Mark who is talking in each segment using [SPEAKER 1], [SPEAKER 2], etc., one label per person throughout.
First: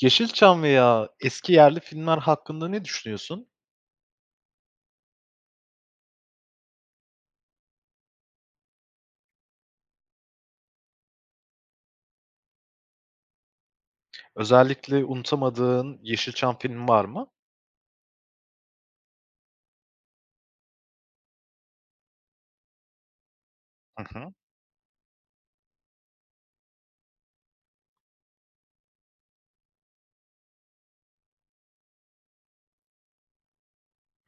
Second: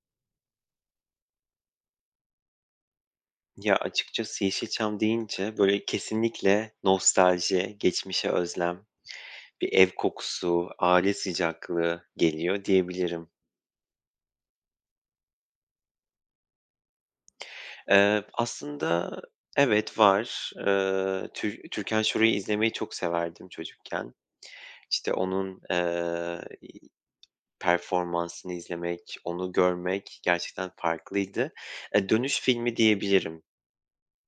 [SPEAKER 1] Yeşilçam veya eski yerli filmler hakkında ne düşünüyorsun?
[SPEAKER 2] Ya, açıkçası Yeşilçam deyince, böyle, kesinlikle nostalji, geçmişe özlem, bir ev kokusu, aile sıcaklığı geliyor diyebilirim.
[SPEAKER 1] Özellikle unutamadığın Yeşilçam film var mı?
[SPEAKER 2] Eee, aslında evet, var. Iıı, Tü Türkan Şoray'ı izlemeyi çok severdim
[SPEAKER 1] Hı
[SPEAKER 2] çocukken.
[SPEAKER 1] hı.
[SPEAKER 2] İşte, onun, eee, iii, performansını izlemek, onu görmek gerçekten farklıydı. Eee, Dönüş filmi diyebilirim.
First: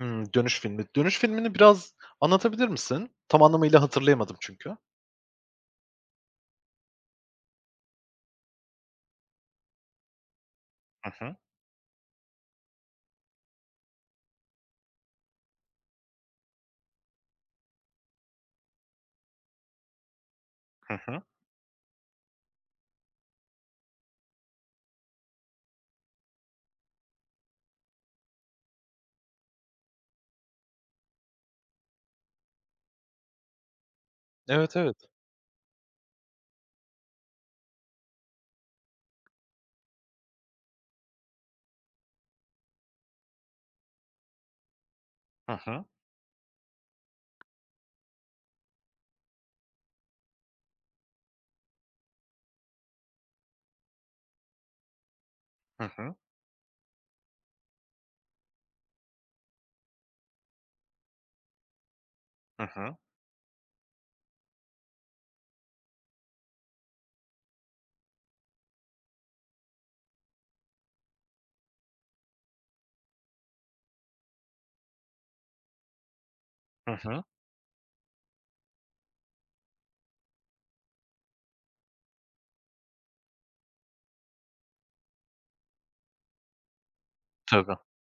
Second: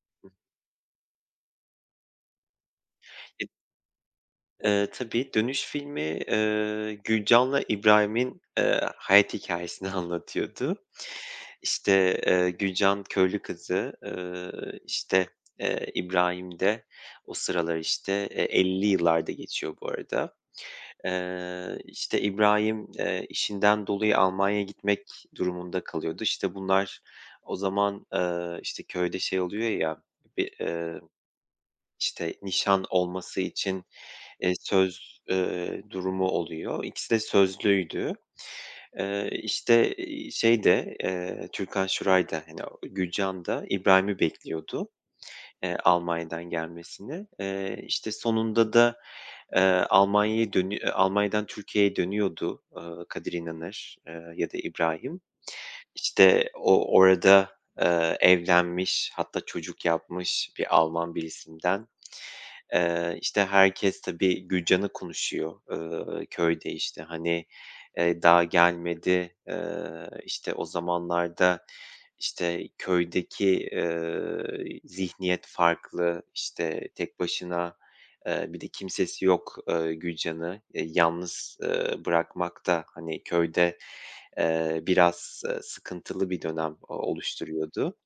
[SPEAKER 1] Hıı. Dönüş filmi. Dönüş filmini biraz anlatabilir misin? Tam
[SPEAKER 2] [unintelligible]
[SPEAKER 1] anlamıyla hatırlayamadım çünkü.
[SPEAKER 2] Eee, tabii, "Dönüş" filmi, ııı, Gülcan'la İbrahim'in, ııı, hayat hikâyesini anlatıyordu.
[SPEAKER 1] Hı hı.
[SPEAKER 2] İşte, eee, Gülcan köylü kızı, ııı, işte, eee, İbrahim de o sıralar, işte, eee, 50'li yıllarda geçiyor bu arada.
[SPEAKER 1] Hı hı.
[SPEAKER 2] Eee, işte, İbrahim, eee, işinden dolayı Almanya'ya gitmek durumunda kalıyordu. İşte, bunlar o zaman, ııı, işte, köyde şey oluyor ya, bir, ııı, işte, nişan olması için, eee,
[SPEAKER 1] Evet, evet.
[SPEAKER 2] söz, ııı, durumu oluyor. İkisi de sözlüydü. Eee, işte, iii, şey de, ııı, Türkan Şoray da, hani, Gülcan da İbrahim'i bekliyordu.
[SPEAKER 1] Hı
[SPEAKER 2] Eee,
[SPEAKER 1] hı.
[SPEAKER 2] Almanya'dan gelmesini. Eee, işte, sonunda da, eee, Almanya'ya dönü eee, Almanya'dan Türkiye'ye dönüyordu, ııı, Kadir İnanır, eee, ya da İbrahim.
[SPEAKER 1] Hı hı.
[SPEAKER 2] İşte, o orada, ııı, evlenmiş, hatta çocuk yapmış bir Alman birisinden.
[SPEAKER 1] Hı hı.
[SPEAKER 2] Eee, işte, herkes, tabii, Gülcan'ı konuşuyor, ııı, köyde, işte. Hani, eee, daha gelmedi. Iıı, işte, o zamanlarda, işte, köydeki, ııı, zihniyet farklı. İşte,
[SPEAKER 1] Hı
[SPEAKER 2] tek
[SPEAKER 1] hı.
[SPEAKER 2] başına, ııı, bir de kimsesi yok, ııı, Gülcan'ı, eee, yalnız, ııı, bırakmak da, hani, köyde, eee, biraz, eee, sıkıntılı bir dönem
[SPEAKER 1] Tabii.
[SPEAKER 2] oluşturuyordu.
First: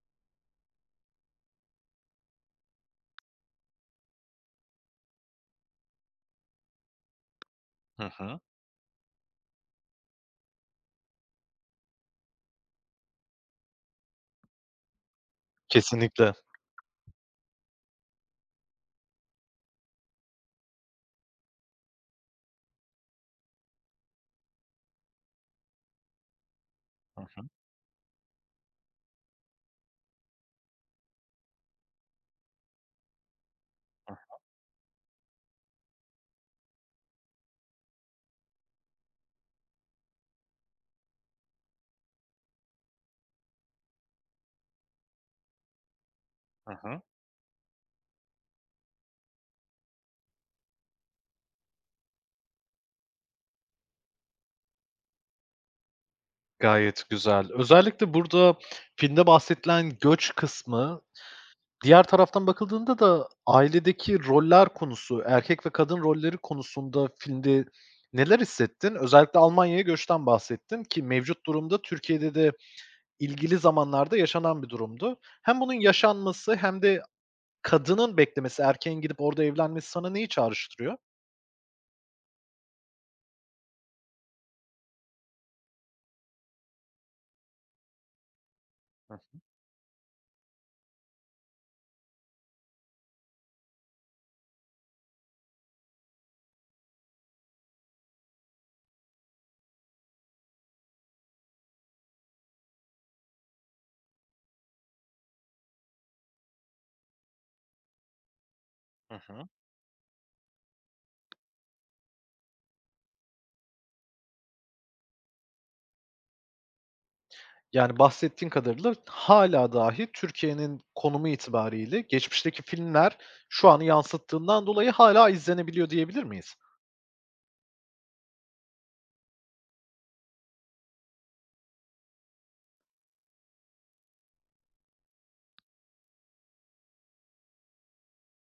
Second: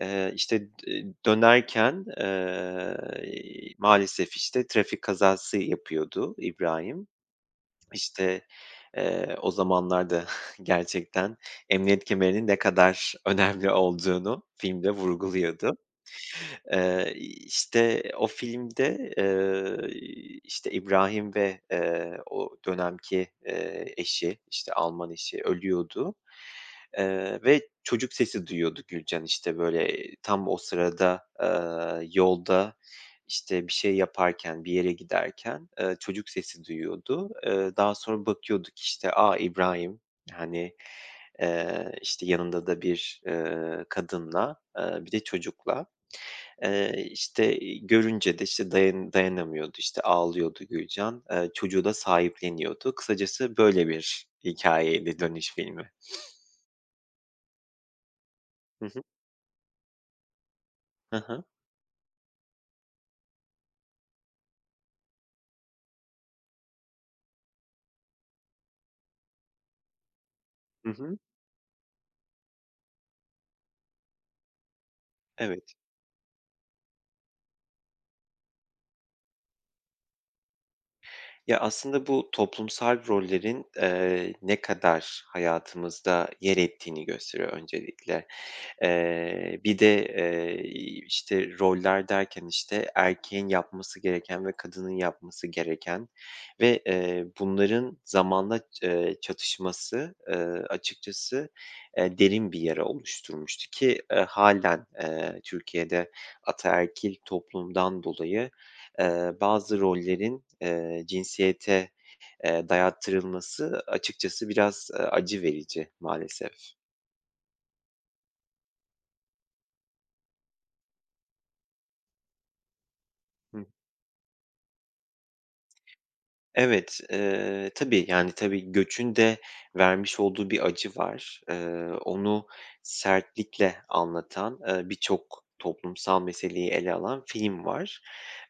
[SPEAKER 2] Eee, işte, eee, dönerken, eee, iii, maalesef, işte, trafik kazası yapıyordu İbrahim.
[SPEAKER 1] Hı hı.
[SPEAKER 2] İşte, eee, o zamanlar da gerçekten emniyet kemerinin ne kadar önemli olduğunu filmde vurguluyordu.
[SPEAKER 1] Kesinlikle.
[SPEAKER 2] Eee, iii, işte, o filmde, ııı, iii, işte, İbrahim ve, eee, o dönemki, eee, eşi, işte, Alman eşi ölüyordu.
[SPEAKER 1] Hı
[SPEAKER 2] Eee,
[SPEAKER 1] hı.
[SPEAKER 2] ve çocuk sesi duyuyordu Gülcan. İşte, böyle, eee, tam o sırada, aaa, yolda, işte, bir şey
[SPEAKER 1] Hı hı.
[SPEAKER 2] yaparken, bir yere giderken, ııı, çocuk sesi duyuyordu. Iıı, daha sonra bakıyordu ki, işte, a, İbrahim. Hani, eee, işte, yanında da bir, ııı, kadınla, ııı, bir de çocukla.
[SPEAKER 1] Hı hı.
[SPEAKER 2] Eee, işte, iii, görünce de, işte, dayan dayanamıyordu, işte, ağlıyordu Gülcan. Iıı, çocuğu da sahipleniyordu. Kısacası, böyle bir hikâyeydi "Dönüş" filmi.
[SPEAKER 1] Gayet güzel. Özellikle burada
[SPEAKER 2] Hı hı.
[SPEAKER 1] filmde bahsedilen göç kısmı,
[SPEAKER 2] Hı hı.
[SPEAKER 1] diğer taraftan bakıldığında da ailedeki roller konusu, erkek ve kadın rolleri konusunda filmde neler hissettin? Özellikle Almanya'ya göçten bahsettin
[SPEAKER 2] Hı
[SPEAKER 1] ki
[SPEAKER 2] hı.
[SPEAKER 1] mevcut durumda Türkiye'de de ilgili zamanlarda yaşanan bir durumdu. Hem bunun
[SPEAKER 2] Evet.
[SPEAKER 1] yaşanması hem de kadının beklemesi, erkeğin gidip orada evlenmesi sana neyi çağrıştırıyor?
[SPEAKER 2] Ya, aslında bu toplumsal rollerin, eee, ne kadar hayatımızda yer ettiğini gösteriyor öncelikle.
[SPEAKER 1] Hı hı.
[SPEAKER 2] Eee, bir de, eee, iii, işte, roller derken, işte, erkeğin yapması gereken ve kadının yapması gereken ve, eee, bunların zamanla, ııı, çatışması, ııı, açıkçası, eee, derin bir yara oluşturmuştu ki, ııı, hâlen, eee, Türkiye'de ataerkil toplumdan dolayı,
[SPEAKER 1] Hı
[SPEAKER 2] eee,
[SPEAKER 1] hı.
[SPEAKER 2] bazı rollerin, eee, cinsiyete, eee, dayattırılması açıkçası biraz, ııı, acı verici maalesef.
[SPEAKER 1] Yani, bahsettiğin kadarıyla, hâlâ dahi Türkiye'nin konumu itibarıyla geçmişteki filmler
[SPEAKER 2] Hıh.
[SPEAKER 1] şu anı yansıttığından dolayı hâlâ izlenebiliyor, diyebilir miyiz?
[SPEAKER 2] Evet, eee, tabii, yani, tabii, göçün de vermiş olduğu bir acı var. Eee, onu sertlikle anlatan, ııı, birçok toplumsal meseleyi ele alan film var.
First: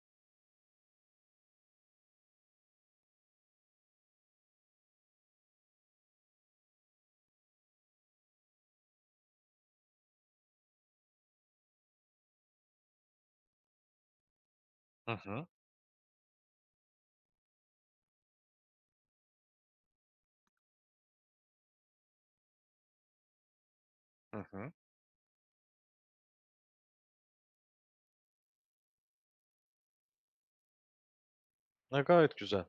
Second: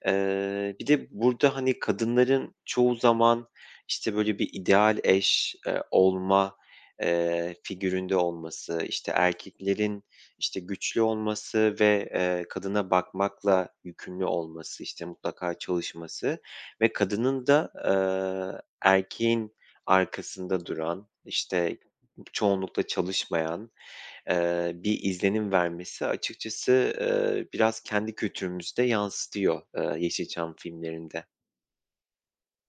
[SPEAKER 2] Eee, bir de burada, hani, kadınların çoğu zaman, işte, böyle bir ideal eş, eee, olma, eee, figüründe olması, işte, erkeklerin, işte, güçlü olması ve, eee, kadına bakmakla yükümlü olması, işte,
[SPEAKER 1] Hı hı.
[SPEAKER 2] mutlaka çalışması ve kadının da, eee, erkeğin arkasında duran, işte, çoğunlukla çalışmayan,
[SPEAKER 1] Hı hı.
[SPEAKER 2] eee, bir izlenim vermesi açıkçası, eee, biraz kendi kültürümüzü de yansıtıyor, ııı, Yeşilçam filmlerinde.
[SPEAKER 1] A, gayet güzel.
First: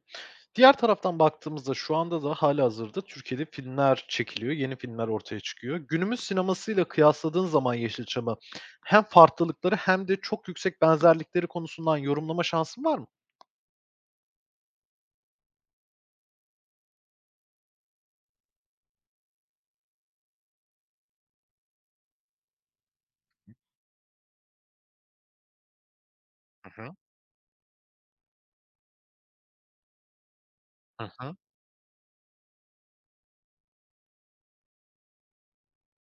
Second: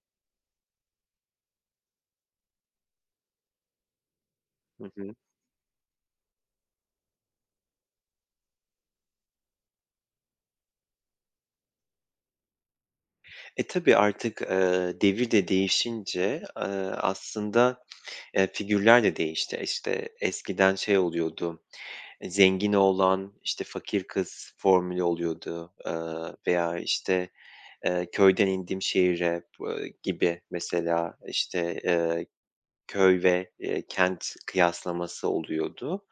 [SPEAKER 1] Diğer taraftan baktığımızda şu anda da hâlihazırda Türkiye'de filmler çekiliyor, yeni
[SPEAKER 2] Hı
[SPEAKER 1] filmler
[SPEAKER 2] hı.
[SPEAKER 1] ortaya çıkıyor. Günümüz sinemasıyla kıyasladığın zaman Yeşilçam'ı hem farklılıkları hem de çok yüksek benzerlikleri konusundan yorumlama şansın var mı?
[SPEAKER 2] E, tabii artık, eee, devir de değişince, eee, aslında, eee, figürler de değişti. İşte, eskiden şey oluyordu, eee, zengin oğlan, işte, fakir kız formülü oluyordu. Iıı, veya,
[SPEAKER 1] Hı hı.
[SPEAKER 2] işte, eee, köyden indim şehire, ııı, gibi
[SPEAKER 1] Hı
[SPEAKER 2] mesela,
[SPEAKER 1] hı.
[SPEAKER 2] işte, eee, köy ve, eee, kent kıyaslaması oluyordu.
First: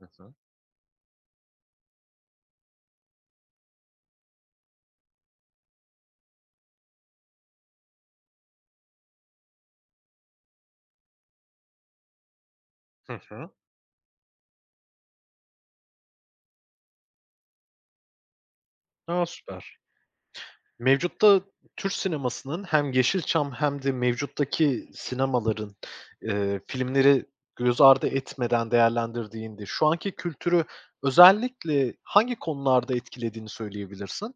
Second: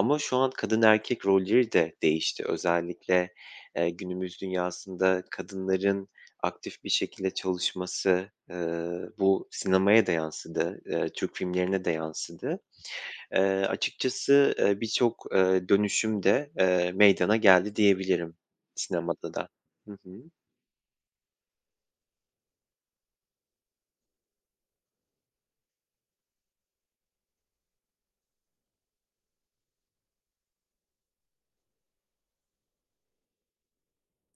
[SPEAKER 1] Hı hı.
[SPEAKER 2] şu an kadın erkek rolleri de değişti. Özellikle, eee, günümüz dünyasında kadınların aktif bir şekilde çalışması, ııı, bu sinemaya da yansıdı. Iıı, Türk filmlerine de yansıdı.
[SPEAKER 1] Hı
[SPEAKER 2] Eee,
[SPEAKER 1] hı.
[SPEAKER 2] açıkçası, ııı, birçok, ııı, dönüşüm de, ııı, meydana geldi diyebilirim
[SPEAKER 1] A!
[SPEAKER 2] sinemada da.
[SPEAKER 1] Süper.
[SPEAKER 2] Hı hı.
[SPEAKER 1] Mevcutta Türk sinemasının hem Yeşilçam hem de mevcuttaki sinemaların, eee, filmleri göz ardı etmeden değerlendirdiğinde şu anki kültürü özellikle hangi konularda etkilediğini söyleyebilirsin?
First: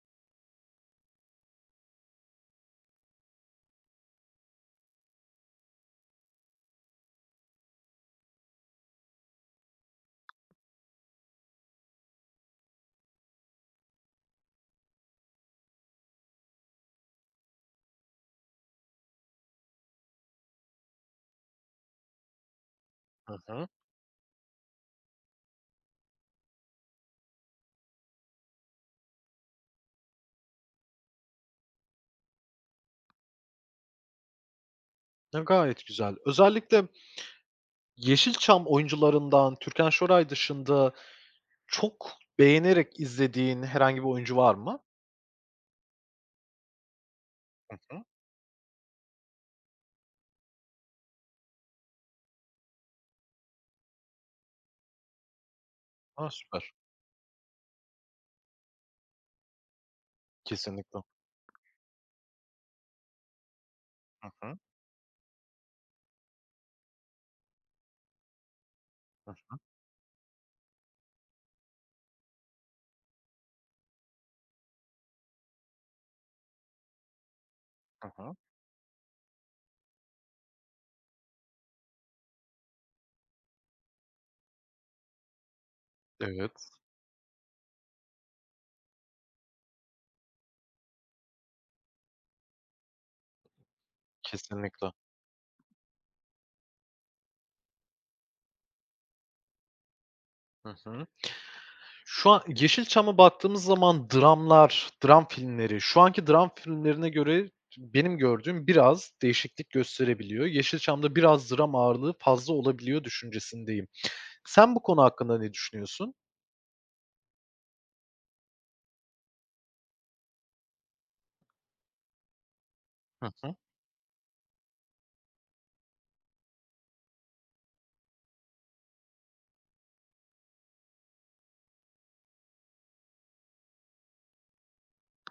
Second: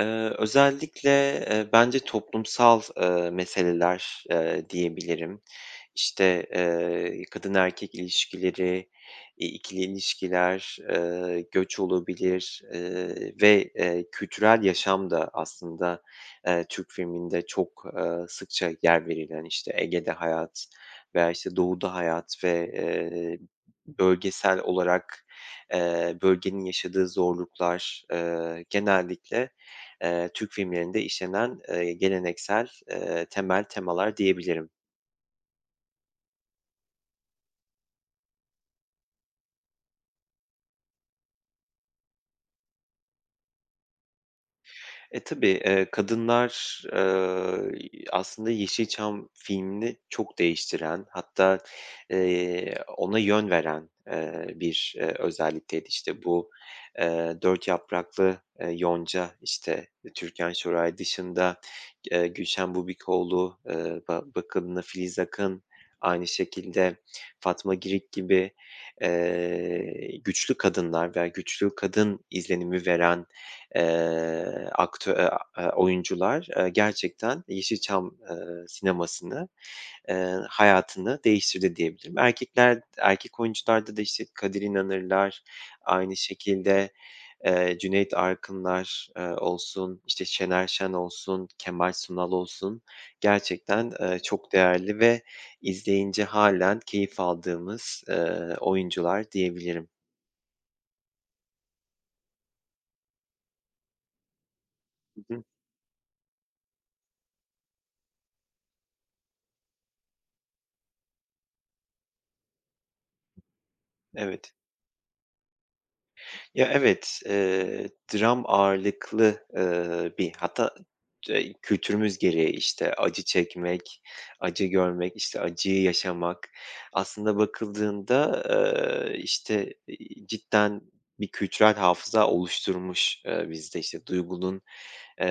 [SPEAKER 2] Eee, özellikle, eee, bence toplumsal, eee, meseleler, eee, diyebilirim. İşte, eee, kadın erkek ilişkileri, iii, ikili ilişkiler, ııı, göç olabilir, ııı, ve, ııı, kültürel yaşam da aslında, eee, Türk filminde çok, ııı, sıkça yer verilen, işte, Ege'de hayat veya, işte, Doğu'da hayat ve,
[SPEAKER 1] Hı
[SPEAKER 2] ııı,
[SPEAKER 1] hı.
[SPEAKER 2] bölgesel olarak, eee, bölgenin yaşadığı zorluklar, eee, genellikle, eee, Türk filmlerinde işlenen, eee, geleneksel, eee, temel temalar diyebilirim.
[SPEAKER 1] A, gayet güzel. Özellikle, Yeşilçam oyuncularından Türkan Şoray dışında çok beğenerek izlediğin herhangi bir oyuncu var mı?
[SPEAKER 2] E, tabii. Eee, kadınlar, eee,
[SPEAKER 1] Hı
[SPEAKER 2] y
[SPEAKER 1] hı.
[SPEAKER 2] aslında Yeşilçam filmini çok değiştiren, hatta, eee, ona yön veren, eee, bir, eee, özellikteydi. İşte,
[SPEAKER 1] A!
[SPEAKER 2] bu,
[SPEAKER 1] Süper.
[SPEAKER 2] eee, Dört Yapraklı, eee, Yonca, işte, Türkan Şoray
[SPEAKER 1] Kesinlikle.
[SPEAKER 2] dışında, eee, Gülşen Bubikoğlu, aaa, ba
[SPEAKER 1] Hı hı.
[SPEAKER 2] bakımlı Filiz Akın, aynı şekilde Fatma Girik gibi,
[SPEAKER 1] Hı hı.
[SPEAKER 2] eee, güçlü kadınlar veya güçlü kadın izlenimi veren, eee, aktö e a eee, oyuncular, eee, gerçekten, eee,
[SPEAKER 1] Hı
[SPEAKER 2] Yeşilçam,
[SPEAKER 1] hı.
[SPEAKER 2] eee, sinemasını, eee, hayatını değiştirdi diyebilirim. Erkekler, d erkek oyuncularda da, işte, Kadir İnanırlar, aynı
[SPEAKER 1] Evet.
[SPEAKER 2] şekilde, eee, Cüneyt Arkınlar, eee, olsun, işte, Şener Şen olsun, Kemal Sunal olsun gerçekten, eee, çok
[SPEAKER 1] Kesinlikle.
[SPEAKER 2] değerli ve izleyince hâlen keyif aldığımız, eee, oyuncular diyebilirim.
[SPEAKER 1] Hı hı. Şu a Yeşilçam'a baktığımız zaman dramlar, dram
[SPEAKER 2] Hı hı.
[SPEAKER 1] filmleri, şu anki dram filmlerine göre t benim gördüğüm biraz değişiklik gösterebiliyor. Yeşilçam'da biraz dram ağırlığı fazla olabiliyor düşüncesindeyim.
[SPEAKER 2] Evet.
[SPEAKER 1] Sen bu konu hakkında ne düşünüyorsun?
[SPEAKER 2] Ya, evet. Eee, dram ağırlıklı, ııı, bir hatta, d eee, kültürümüz gereği, işte, acı
[SPEAKER 1] Hı hı.
[SPEAKER 2] çekmek, acı görmek, işte, acıyı yaşamak. Aslında bakıldığında, eee, işte, iii, cidden bir kültürel hafıza oluşturmuş, eee, bizde. İşte, duygunun,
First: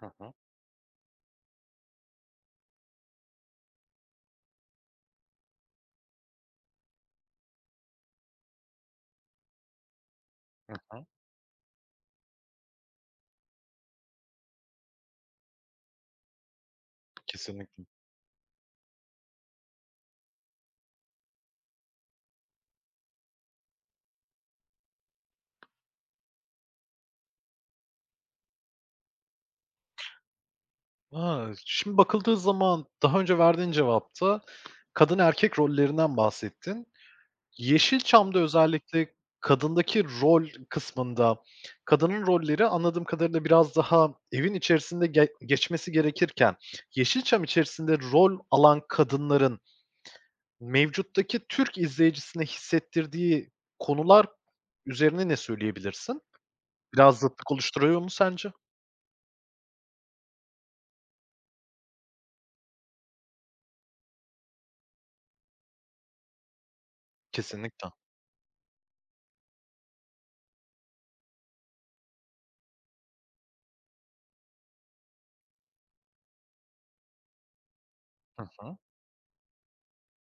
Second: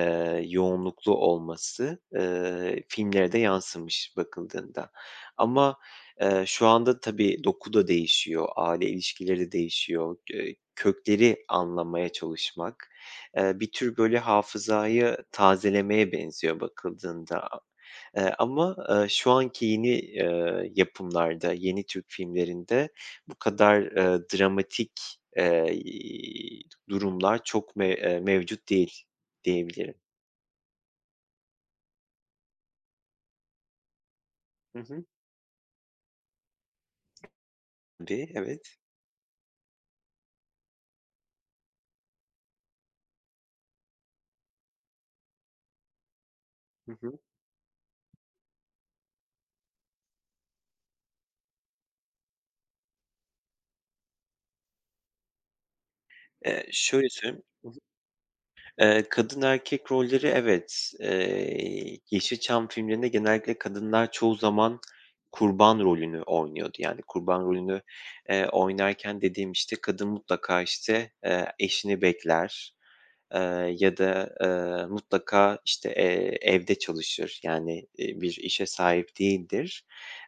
[SPEAKER 1] Hı hı.
[SPEAKER 2] yoğunluklu olması, eee, filmlere de yansımış bakıldığında. Ama, eee, şu anda tabii, doku da değişiyor, aile ilişkileri de değişiyor. G eee,
[SPEAKER 1] Hı hı.
[SPEAKER 2] kökleri anlamaya çalışmak, eee, bir tür, böyle, hafızayı tazelemeye benziyor bakıldığında.
[SPEAKER 1] Kesinlikle.
[SPEAKER 2] Eee, ama, ııı, şu anki yeni, eee, yapımlarda, yeni Türk filmlerinde bu kadar, ııı, dramatik, eee, iii, durumlar çok me eee, mevcut değil, diyebilirim.
[SPEAKER 1] A! Şimdi bakıldığı zaman daha önce verdiğin cevapta
[SPEAKER 2] Hı hı.
[SPEAKER 1] kadın erkek rollerinden bahsettin.
[SPEAKER 2] Tabii.
[SPEAKER 1] Yeşilçam'da
[SPEAKER 2] Evet.
[SPEAKER 1] özellikle kadındaki rol kısmında kadının rolleri, anladığım kadarıyla, biraz daha evin içerisinde ge geçmesi gerekirken
[SPEAKER 2] Hı hı.
[SPEAKER 1] Yeşilçam içerisinde rol alan kadınların, mevcuttaki Türk izleyicisine hissettirdiği konular üzerine ne söyleyebilirsin?
[SPEAKER 2] Eee, şöyle
[SPEAKER 1] Biraz
[SPEAKER 2] söyleyeyim
[SPEAKER 1] zıtlık
[SPEAKER 2] Hı hı.
[SPEAKER 1] oluşturuyor mu sence?
[SPEAKER 2] Eee, kadın erkek rolleri, evet. Eee, Yeşilçam filmlerinde genellikle kadınlar çoğu zaman kurban rolünü oynuyordu. Yani, kurban rolünü,
[SPEAKER 1] Kesinlikle.
[SPEAKER 2] eee, oynarken dediğim, işte, kadın mutlaka, işte, eee, eşini bekler, eee, ya da, eee, mutlaka, işte, eee, evde çalışır. Yani, iii, bir
[SPEAKER 1] Hı
[SPEAKER 2] işe
[SPEAKER 1] hı.
[SPEAKER 2] sahip değildir,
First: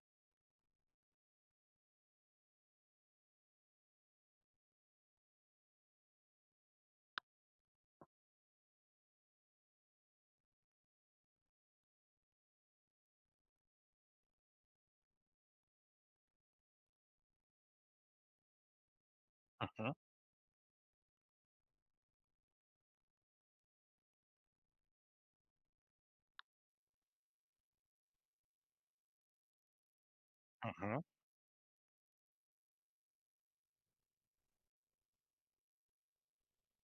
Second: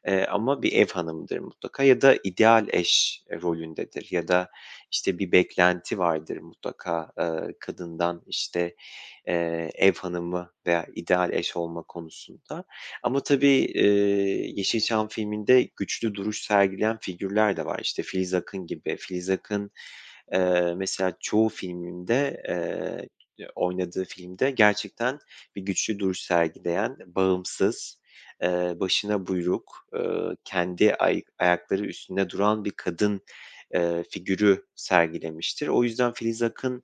[SPEAKER 2] eee, ama bir ev hanımıdır, mutlaka ya da ideal eş, eee, rolündedir. Ya da, işte, bir beklenti vardır, mutlaka, aaa, kadından. İşte, eee, ev hanımı veya ideal eş olma konusunda. Ama tabii, iii, Yeşilçam filminde güçlü duruş sergileyen figürler de var. İşte, Filiz Akın gibi. Filiz
[SPEAKER 1] Hı
[SPEAKER 2] Akın,
[SPEAKER 1] hı.
[SPEAKER 2] eee, mesela, çoğu filminde, eee, oynadığı filmde gerçekten bir güçlü duruş sergileyen, bağımsız, eee, başına buyruk, ııı,
[SPEAKER 1] Hı
[SPEAKER 2] kendi
[SPEAKER 1] hı.
[SPEAKER 2] ay ayakları üstünde duran bir kadın, eee, figürü sergilemiştir. O yüzden, Filiz Akın,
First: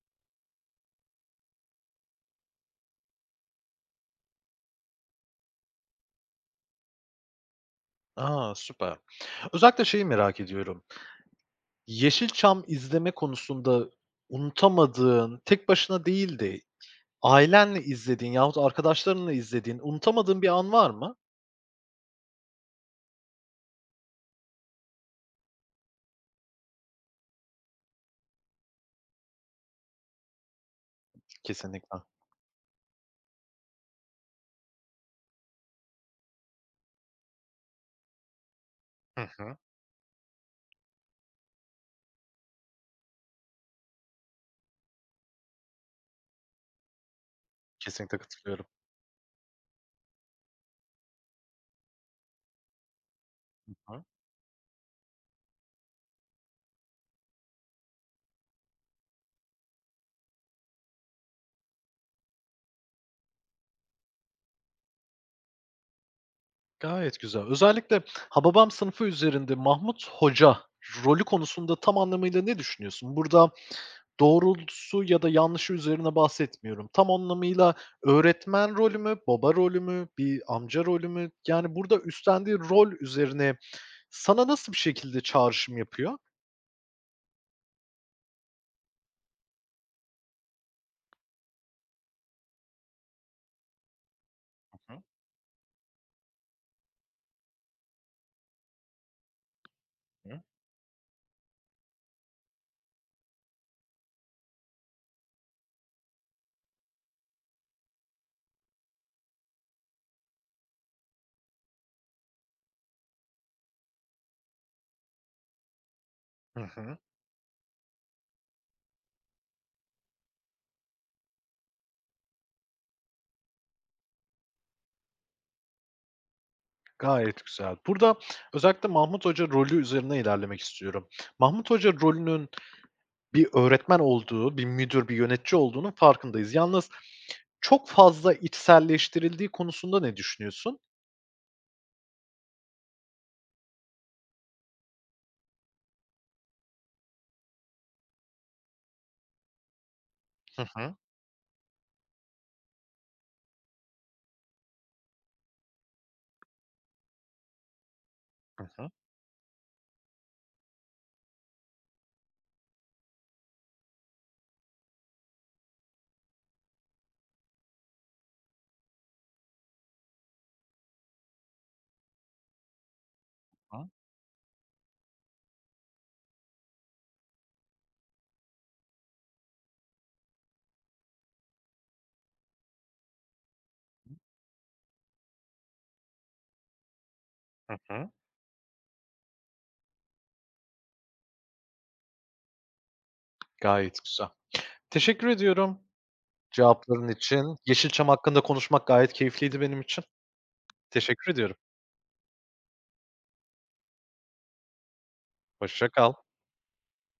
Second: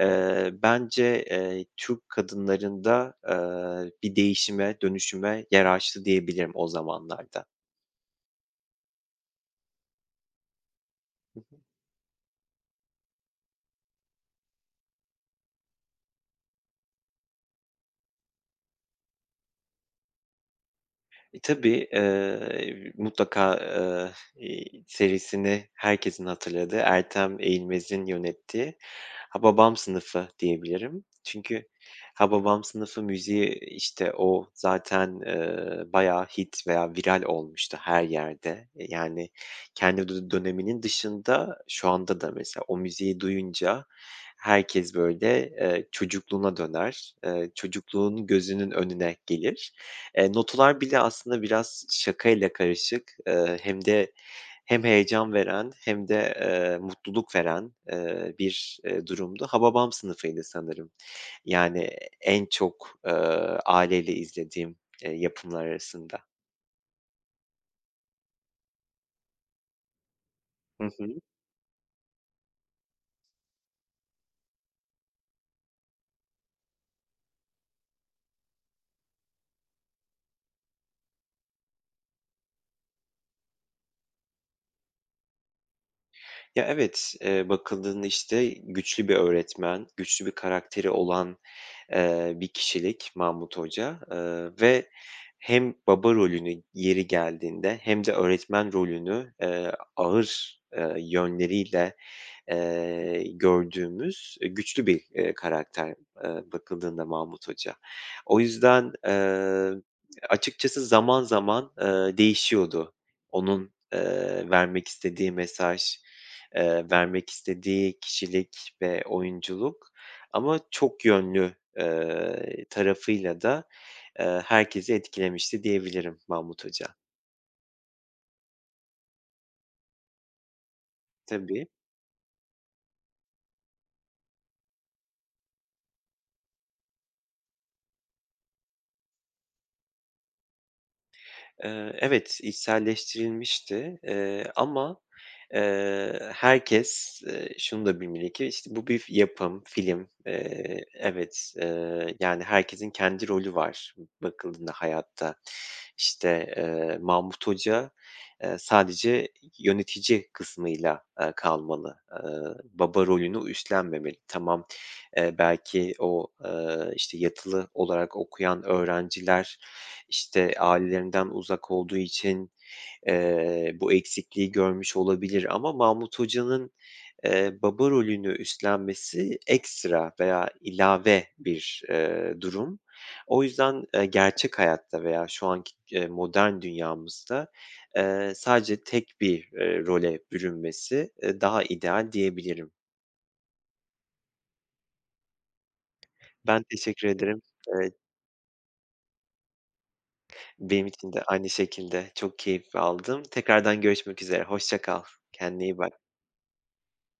[SPEAKER 2] eee, bence, eee, Türk kadınlarında, aaa, bir değişime, dönüşüme yer açtı diyebilirim o zamanlarda.
[SPEAKER 1] A! Süper. Özellikle şeyi merak ediyorum;
[SPEAKER 2] Hı hı.
[SPEAKER 1] Yeşilçam izleme konusunda unutamadığın, tek başına değil de ailenle izlediğin yahut arkadaşlarınla izlediğin, unutamadığın bir an var mı?
[SPEAKER 2] E, tabii, eee, mutlaka, eee, iii, serisini herkesin hatırladığı Ertem Eğilmez'in yönettiği Hababam Sınıfı diyebilirim. Çünkü
[SPEAKER 1] Kesinlikle.
[SPEAKER 2] Hababam Sınıfı müziği, işte, o zaten, eee, bayağı hit veya viral olmuştu her yerde. E,
[SPEAKER 1] Hı
[SPEAKER 2] yani,
[SPEAKER 1] hı.
[SPEAKER 2] kendi dü döneminin dışında şu anda da mesela o müziği duyunca herkes, böyle, eee, çocukluğuna döner, eee,
[SPEAKER 1] Kesinlikle
[SPEAKER 2] çocukluğunu
[SPEAKER 1] katılıyorum.
[SPEAKER 2] gözünün önüne gelir. Eee, notalar bile aslında biraz şakayla karışık, eee,
[SPEAKER 1] Hı
[SPEAKER 2] hem
[SPEAKER 1] hı.
[SPEAKER 2] de hem heyecan veren hem de, eee, mutluluk veren, eee, bir, eee, durumdu. Hababam Sınıfı'ydı sanırım, yani, en çok, eee, aileyle izlediğim, eee, yapımlar arasında.
[SPEAKER 1] Gayet güzel. Özellikle Hababam Sınıfı üzerinde Mahmut Hoca
[SPEAKER 2] Hı hı.
[SPEAKER 1] rolü konusunda tam anlamıyla ne düşünüyorsun? Burada doğrultusu ya da yanlışı üzerine bahsetmiyorum. Tam anlamıyla öğretmen rolü mü, baba rolü mü, bir amca rolü mü? Yani burada üstlendiği rol üzerine sana nasıl bir şekilde çağrışım yapıyor?
[SPEAKER 2] Ya, evet. Eee, bakıldığında, işte, güçlü bir öğretmen, güçlü bir karakteri olan, eee, bir kişilik Mahmut Hoca. Eee, ve
[SPEAKER 1] Hı hı.
[SPEAKER 2] hem baba rolünü yeri geldiğinde hem de öğretmen rolünü, eee,
[SPEAKER 1] Hı hı.
[SPEAKER 2] ağır, eee, yönleriyle, eee, gördüğümüz, eee, güçlü bir, eee, karakter, eee, bakıldığında Mahmut Hoca. O yüzden, eee, açıkçası zaman zaman, eee, değişiyordu. Onun, eee, vermek istediği mesaj,
[SPEAKER 1] Hı
[SPEAKER 2] eee,
[SPEAKER 1] hı.
[SPEAKER 2] vermek istediği kişilik ve oyunculuk. Ama çok yönlü, eee, tarafıyla da, eee, herkesi etkilemişti diyebilirim Mahmut Hoca.
[SPEAKER 1] Gayet güzel. Burada özellikle Mahmut Hoca rolü üzerinden ilerlemek istiyorum.
[SPEAKER 2] Tabii.
[SPEAKER 1] Mahmut Hoca rolünün bir öğretmen olduğu, bir müdür, bir yönetici olduğunun farkındayız yalnız çok fazla içselleştirildiği konusunda ne düşünüyorsun?
[SPEAKER 2] Eee, evet, içselleştirilmişti, eee, ama, eee, herkes, eee, şunu da bilmeli ki işte bu bir f yapım, film.
[SPEAKER 1] Hı
[SPEAKER 2] Eee,
[SPEAKER 1] hı.
[SPEAKER 2] evet, eee, yani herkesin kendi rolü var bakıldığında hayatta. İşte, eee, Mahmut Hoca, eee,
[SPEAKER 1] Hı hı.
[SPEAKER 2] sadece yönetici kısmıyla, eee, kalmalı. Eee, baba rolünü u üstlenmemeli. Tamam, eee, belki o, ııı, işte, yatılı olarak okuyan öğrenciler, işte, ailelerinden uzak olduğu için, eee,
[SPEAKER 1] Hıı.
[SPEAKER 2] bu eksikliği görmüş olabilir ama Mahmut Hoca'nın, eee, baba rolünü üstlenmesi ekstra veya ilave bir, eee, durum. O yüzden, eee, gerçek hayatta veya şu anki, eee, modern dünyamızda,
[SPEAKER 1] Hı hı.
[SPEAKER 2] eee, sadece tek bir, eee, role bürünmesi, eee, daha ideal diyebilirim.
[SPEAKER 1] Gayet güzel. Teşekkür ediyorum
[SPEAKER 2] Ben
[SPEAKER 1] cevapların
[SPEAKER 2] teşekkür ederim.
[SPEAKER 1] için.
[SPEAKER 2] Evet.
[SPEAKER 1] Yeşilçam hakkında konuşmak gayet keyifliydi benim için.
[SPEAKER 2] Benim için de
[SPEAKER 1] Teşekkür
[SPEAKER 2] aynı
[SPEAKER 1] ediyorum.
[SPEAKER 2] şekilde, çok keyif aldım. Tekrardan görüşmek üzere, hoşça kal. Kendine iyi
[SPEAKER 1] Hoşça
[SPEAKER 2] bak.
[SPEAKER 1] kal.